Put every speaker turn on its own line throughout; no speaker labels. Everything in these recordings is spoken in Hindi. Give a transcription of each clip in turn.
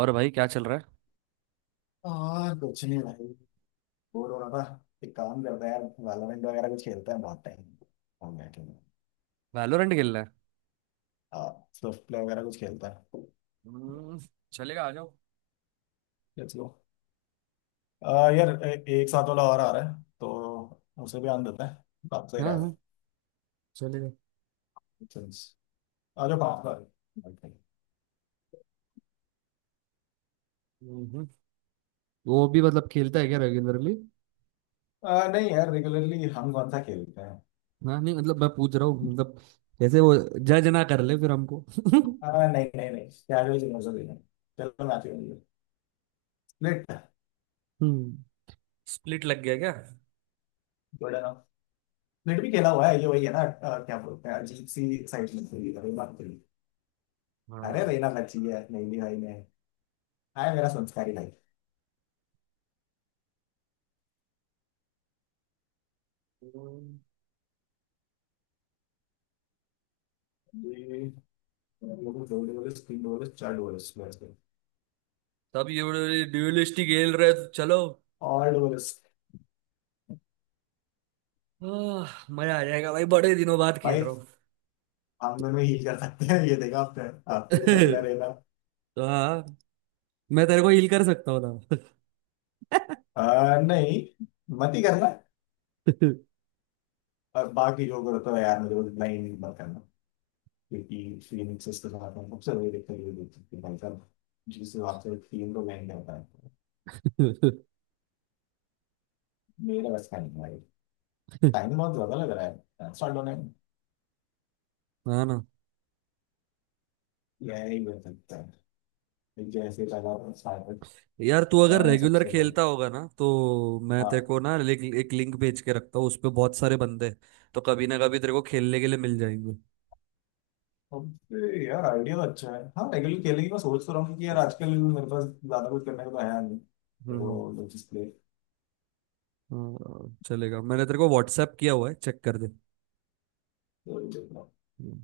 और भाई, क्या चल रहा है?
हाँ कुछ नहीं भाई, बोर हो रहा था। एक काम करते हैं यार, वैलोरेंट वगैरह कुछ खेलते हैं। बहुत टाइम हम बैठे हैं।
वैलोरेंट खेलना है?
हाँ स्विफ्ट प्ले वगैरह कुछ खेलते हैं।
हम्म, चलेगा, आ जाओ।
Let's go. यार, एक साथ वाला और आ रहा है, तो उसे भी आन देते हैं। बात सही
हाँ,
रहेगा।
हाँ, चलेगा।
Since- आ जाओ, बात कर।
हम्म। वो भी मतलब खेलता है क्या, रेगुलरली?
नहीं यार, रेगुलरली हम कौन सा खेलते हैं।
हाँ, नहीं, मतलब मैं पूछ रहा हूँ, मतलब। जैसे वो जज ना कर ले फिर हमको।
नहीं नहीं नहीं, कैजुअल गेम्स होते हैं। चलो मैच खेलेंगे। स्प्लिट।
हम्म। स्प्लिट लग गया क्या?
Good enough. स्प्लिट भी खेला हुआ है, ये वही है ना। क्या बोलते हैं, अजीब सी एक्साइटमेंट होगी बात करी। अरे
हाँ।
रहना का चाहिए, नहीं नहीं भाई ने। हाय मेरा संस्कारी भाई।
हम्म।
ये लोगों दो डोलेस, तीन डोलेस, चार डोलेस।
तब ये बड़े ड्यूलिस्ट ही खेल रहे हैं, चलो।
ऑल डोलेस।
आह, मजा आ जाएगा भाई, बड़े दिनों बाद खेल
भाई
रहा हूँ।
हम दोनों ही कर सकते हैं ये, देखा आपने। आपके पास मैं रहना।
तो हाँ, मैं तेरे को हील कर सकता हूँ ना?
नहीं, मत ही करना। और बाकी जो करता है यार मुझे, वो नहीं, मत करना। क्योंकि फीनिक्स के साथ हम सबसे वही देखते हुए देख सकते हैं भाई साहब। जिससे आपसे तीन को मैंने करता है तो मेरा बस का नहीं है भाई। टाइम बहुत ज्यादा लग रहा है स्टार्ट होने में।
हाँ ना।
यही हो सकता है, जैसे पहला।
यार, तू अगर
हाँ,
रेगुलर
सबसे पहले।
खेलता होगा ना, तो मैं तेरे
हाँ
को ना एक लिंक भेज के रखता हूँ, उस पे बहुत सारे बंदे हैं। तो कभी ना कभी तेरे को खेलने के लिए मिल जाएंगे।
ओके यार, आइडिया तो अच्छा है। हाँ रेगुलर खेलेंगे, मैं सोच तो रहा हूँ कि यार आजकल मेरे पास ज्यादा कुछ करने को तो है नहीं,
हम्म,
तो डिस्प्ले
हाँ, चलेगा। मैंने तेरे को व्हाट्सएप किया हुआ है, चेक कर दे।
तो ये देख रहा हूँ।
हम्म।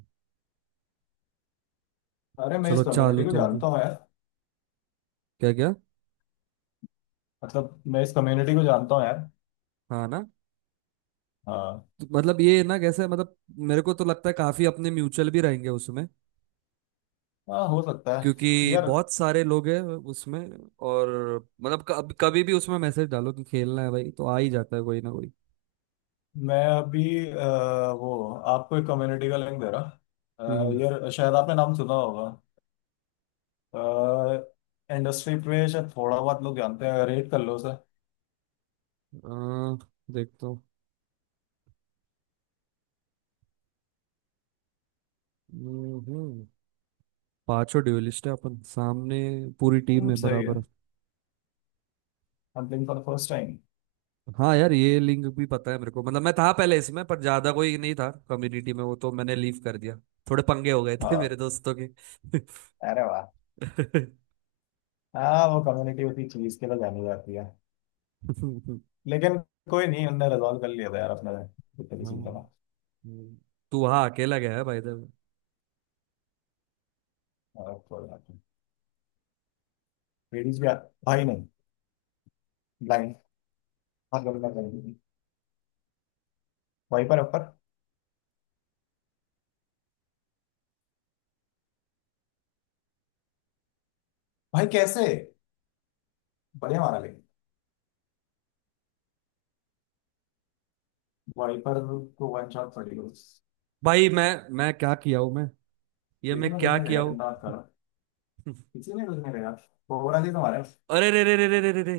अरे मैं इस
चलो,
कम्युनिटी
चालू
को
तो होगी।
जानता हूँ यार।
क्या क्या?
मतलब मैं इस कम्युनिटी को जानता हूँ यार।
हाँ ना।
हाँ
तो मतलब ये ना कैसे, मतलब। मेरे को तो लगता है काफी अपने म्यूचुअल भी रहेंगे उसमें,
हाँ हो सकता है
क्योंकि
यार।
बहुत सारे लोग हैं उसमें। और मतलब कब कभी भी उसमें मैसेज डालो कि खेलना है भाई, तो आ ही जाता है कोई ना कोई।
मैं अभी, वो आपको एक कम्युनिटी का लिंक दे रहा।
हम्म।
यार शायद आपने नाम सुना होगा। इंडस्ट्री पे शायद थोड़ा बहुत लोग जानते हैं, रेट कर लो सर।
आ, देखता हूँ। हम्म। पांचों ड्यूलिस्ट है अपन सामने, पूरी टीम में
सही है।
बराबर।
I for first time.
हाँ यार, ये लिंक भी पता है मेरे को, मतलब मैं था पहले इसमें पर ज्यादा कोई नहीं था कम्युनिटी में, वो तो मैंने लीव कर दिया। थोड़े पंगे हो गए थे मेरे दोस्तों के।
अरे वाह। हाँ वो कम्युनिटी उसी चीज के लिए जानी जाती है। लेकिन कोई नहीं, उनने रिजॉल्व कर लिया था यार अपने। इतनी
हाँ।
चिंता ना।
हम्म। तू हाँ अकेला गया है भाई इधर?
और कोई बात नहीं। लेडीज भी भाई नहीं। ब्लाइंड। हाँ गलना करेंगे। वाइपर अपर। भाई कैसे। बढ़िया मारा लेकिन। वाइपर को वन शॉट पड़ी हो।
भाई, मैं क्या किया हूँ मैं? ये
किसी
मैं
ने कुछ
क्या
नहीं
किया
लगा, चिंता मत
हूँ?
करो। किसी ने कुछ नहीं लगा। कोबरा जी तो मारा,
अरे रे रे रे रे रे रे रे!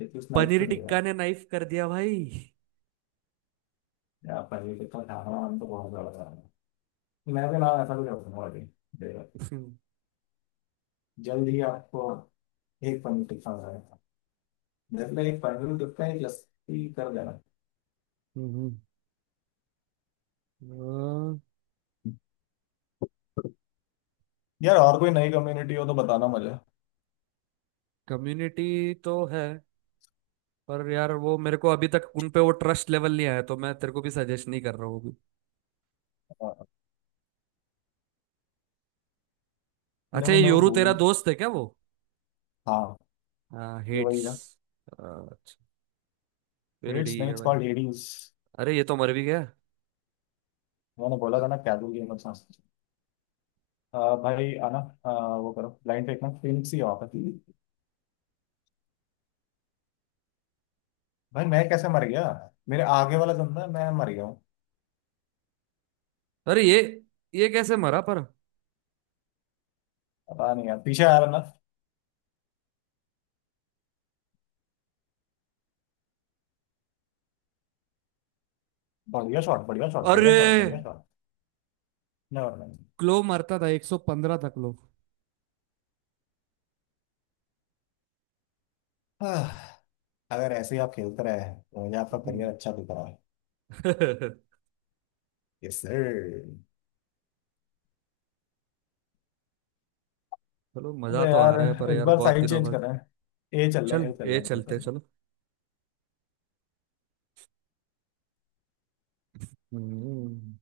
लेकिन उस नाइफ
पनीर
को नहीं लगा।
टिक्का ने नाइफ कर दिया भाई।
यार पहले तो ढाहना हम तो बहुत ज्यादा था। मैं भी ना ऐसा कुछ रखूंगा अभी। देखो, जल्द ही आपको एक पनीर टिक्का मिला। मतलब एक फाइनल गिफ्ट है, एक लस्सी कर देना।
हम्म।
यार और कोई नई कम्युनिटी हो तो बताना मुझे।
कम्युनिटी तो है, पर यार वो मेरे को अभी तक उन पे वो ट्रस्ट लेवल नहीं आया, तो मैं तेरे को भी सजेस्ट नहीं कर रहा हूँ अभी।
लेट
अच्छा,
मी
ये
नो
योरू तेरा
सून।
दोस्त है क्या वो?
हाँ,
हाँ,
ये वही
हेड्स।
है।
अच्छा, फिर
इट्स
ठीक
नेम
है
इट्स
भाई।
Called Hades.
अरे ये तो मर भी गया।
मैंने बोला था ना कैजुअल गेम, अच्छा। भाई आना। वो करो, ब्लाइंड फेंकना, पिंक सी ऑफ है। भाई मैं कैसे मर गया। मेरे आगे वाला बंदा, मैं मर गया हूँ।
अरे, ये कैसे मरा पर?
पता नहीं यार, पीछे आया बंदा। बढ़िया शॉट, बढ़िया शॉट, बढ़िया
अरे,
शॉट, बढ़िया शॉट। Never mind.
क्लो मरता था, 115 था क्लो।
आह, अगर ऐसे ही आप खेलते रहे तो मुझे आपका
हम्म।
करियर अच्छा दिख रहा है।
चलो।
Yes sir.
मजा
अबे
तो आ
यार,
रहा है, पर
इस
यार
बार
बहुत
साइड
दिनों
चेंज
बाद।
कर रहे हैं, ए चल रहे हैं,
चल,
ए चल
ये
रहे हैं, ए चल
चलते
रहे हैं।
चलो। हम्म।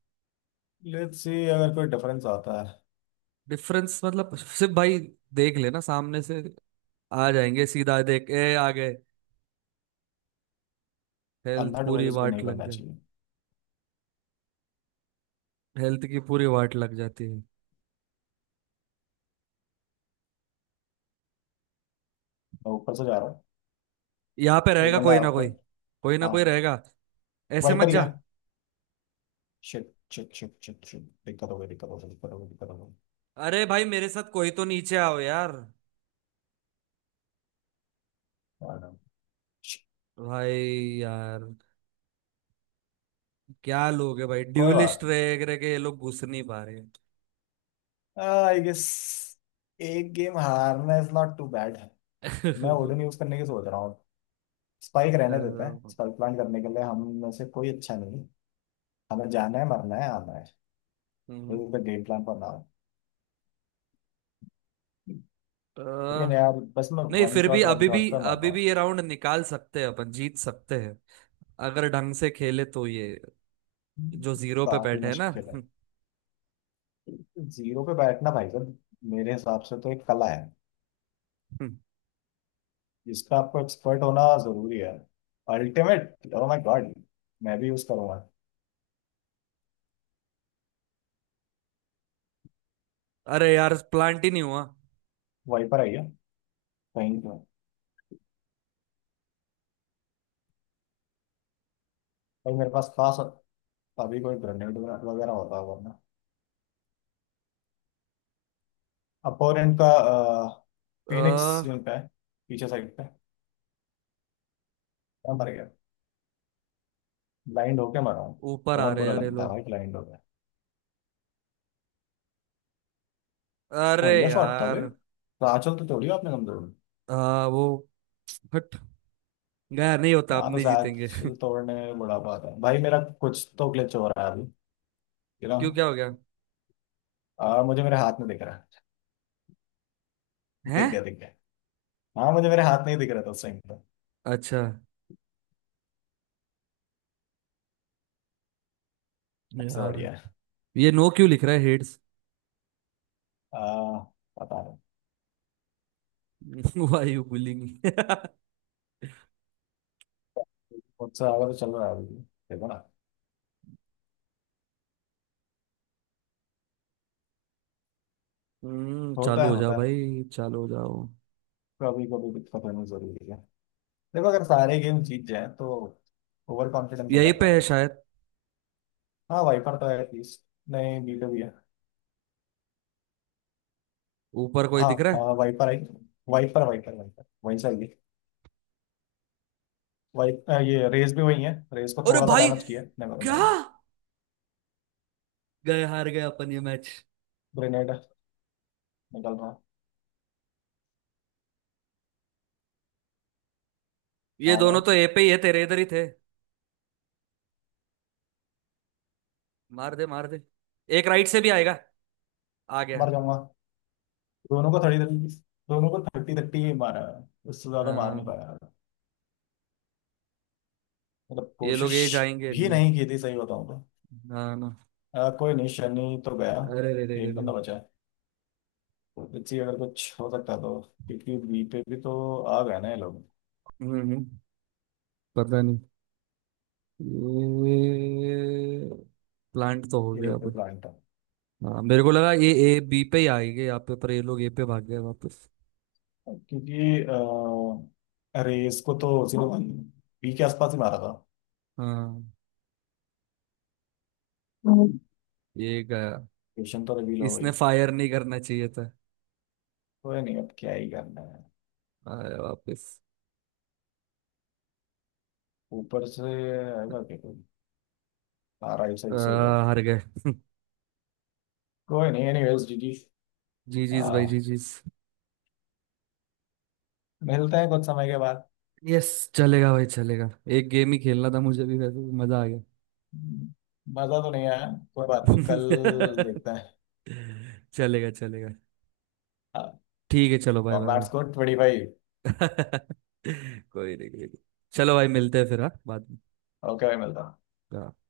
लेट्स सी अगर कोई डिफरेंस आता है।
डिफरेंस मतलब सिर्फ, भाई देख लेना सामने से आ जाएंगे सीधा, देख, ए आ गए। हेल्थ
अंधा
पूरी
डुअलिस्ट भी नहीं
वाट लग।
बनना चाहिए।
हेल्थ की पूरी वाट लग जाती है।
मैं ऊपर से जा रहा हूँ।
यहाँ पे
एक
रहेगा
बंदा
कोई
है
ना कोई,
ऊपर।
कोई ना कोई
हाँ
रहेगा। ऐसे मत
वाइपर ही
जा।
है। Shit shit shit shit shit, दिक्कत हो गई, दिक्कत हो गई, दिक्कत हो गई, दिक्कत हो गई।
अरे भाई, मेरे साथ कोई तो नीचे आओ यार।
और, shit,
भाई, यार, क्या लोग है भाई,
कोई बात।
ड्यूलिस्ट रह रह के ये लोग घुस नहीं पा रहे।
आई गेस एक गेम हारना इज नॉट टू बैड। मैं ओडन यूज करने की सोच रहा हूँ। स्पाइक
अ,
रहने देते हैं, स्पाइक प्लान करने के लिए हम में से कोई अच्छा नहीं है। हमें जाना है, मरना है, आना है
हम्म,
गेम प्लान पर।
अ,
लेकिन यार बस मैं
नहीं, फिर भी
वन
अभी भी
शॉट पे मर रहा
अभी
हूँ।
भी ये राउंड निकाल सकते हैं, अपन जीत सकते हैं अगर ढंग से खेले तो, ये जो जीरो पे
काफी
बैठे हैं ना।
मुश्किल है जीरो पे बैठना भाई साहब, मेरे हिसाब से तो एक कला है, जिसका आपको एक्सपर्ट होना जरूरी है। अल्टीमेट, ओह माय गॉड, मैं भी यूज करूंगा।
अरे यार, प्लांट ही नहीं हुआ।
वहीं पर आइए, कहीं पे। भाई मेरे पास खास अभी कोई ग्रेनेड वगैरह होता होगा ना, अपोनेंट का। फिनिक्स
अ,
यूनिट है पीछे साइड पे। मैं मर गया, ब्लाइंड होके मरा हूँ।
ऊपर आ
बहुत
रहे हैं
बुरा
यार ये
लगता है
लोग।
भाई ब्लाइंड होके।
अरे
बढ़िया शॉट था
यार,
भाई, तो आंचल तो तोड़ी आपने कमजोर।
वो हट गया, नहीं होता, अब
यहाँ तो
नहीं जीतेंगे।
सांस तोड़ने में बड़ा बात है भाई, मेरा कुछ तो ग्लिच हो रहा है अभी यू नो
क्यों, क्या हो गया?
मुझे मेरे हाथ में दिख रहा है।
हैं?
दिख गया, दिख गया। हाँ मुझे मेरे हाथ नहीं दिख रहा था उस टाइम पे।
अच्छा
सबसे
यार,
बढ़िया है।
ये नो क्यों लिख रहा है हेड्स?
आ, पता नहीं।
Y you bullying?
मुझसे आगे तो चल रहा है अभी भी। देखो ना।
हम्म,
होता
चालू
है,
हो जाओ
होता है।
भाई, चालू हो जाओ।
कभी कभी दिक्कत होनी जरूरी है। देखो अगर सारे गेम जीत जाए तो ओवर कॉन्फिडेंस हो
यहीं
जाता है
पे है
भाई।
शायद,
हाँ वाइपर तो है एटलीस्ट। नहीं, बीटो भी है।
ऊपर कोई
हाँ
दिख रहा है।
हाँ वाइपर आई। वाइपर, वाइपर, वाइपर वही चाहिए। वाइप, ये रेस भी वही है, रेस को
अरे
थोड़ा सा
भाई,
डैमेज किया है।
क्या गए, हार गए अपन ये मैच।
ग्रेनेड निकल रहा,
ये
भाग
दोनों
रहा,
तो ए पे ही है, तेरे इधर ही थे। मार दे, मार दे, एक राइट से भी आएगा। आ गया।
मर जाऊंगा। दोनों को 30 30। दोनों को थर्टी थर्टी ही मारा है। उससे ज्यादा मार नहीं
हाँ,
पाया। मतलब
ये लोग
कोशिश
ए जाएंगे
भी
नहीं।
नहीं की थी सही बताऊं तो।
ना, ना।
कोई नहीं, शनि तो गया।
अरे रे रे रे
एक
रे!
बंदा बचा है, इसी अगर कुछ हो सकता है तो, क्योंकि बी पे भी तो आ गए ना ये लोग।
हम्म, पता नहीं। ये प्लांट तो हो गया
ए पे
अब।
प्लांट।
हाँ, मेरे को लगा ये ए बी पे ही आएंगे यहाँ पे, पर ये लोग ए पे भाग गए वापस।
क्योंकि रेस को तो उसी ने बी के आसपास ही मारा था,
हाँ,
लोकेशन
ये गया।
तो रिवील हो
इसने
गई।
फायर नहीं करना चाहिए था।
कोई नहीं, अब क्या ही करना है।
आया वापस।
ऊपर से आएगा क्या कोई। 12
आ,
सही सही है।
हार गए।
कोई नहीं, एनीवेज जीजी।
जी जीज भाई, जी
आ,
जीज।
मिलते हैं कुछ समय के बाद।
यस, चलेगा भाई, चलेगा। एक गेम ही खेलना था मुझे भी वैसे, मजा आ गया।
मजा तो नहीं आया, कोई बात नहीं, कल देखते
चलेगा, चलेगा।
हैं।
ठीक है, चलो, बाय बाय
कॉम्बैट
भाई।
स्कोर 25।
कोई नहीं, कोई नहीं। चलो भाई, मिलते हैं फिर हाँ, बाद में।
ओके भाई, मिलता है।
हाँ।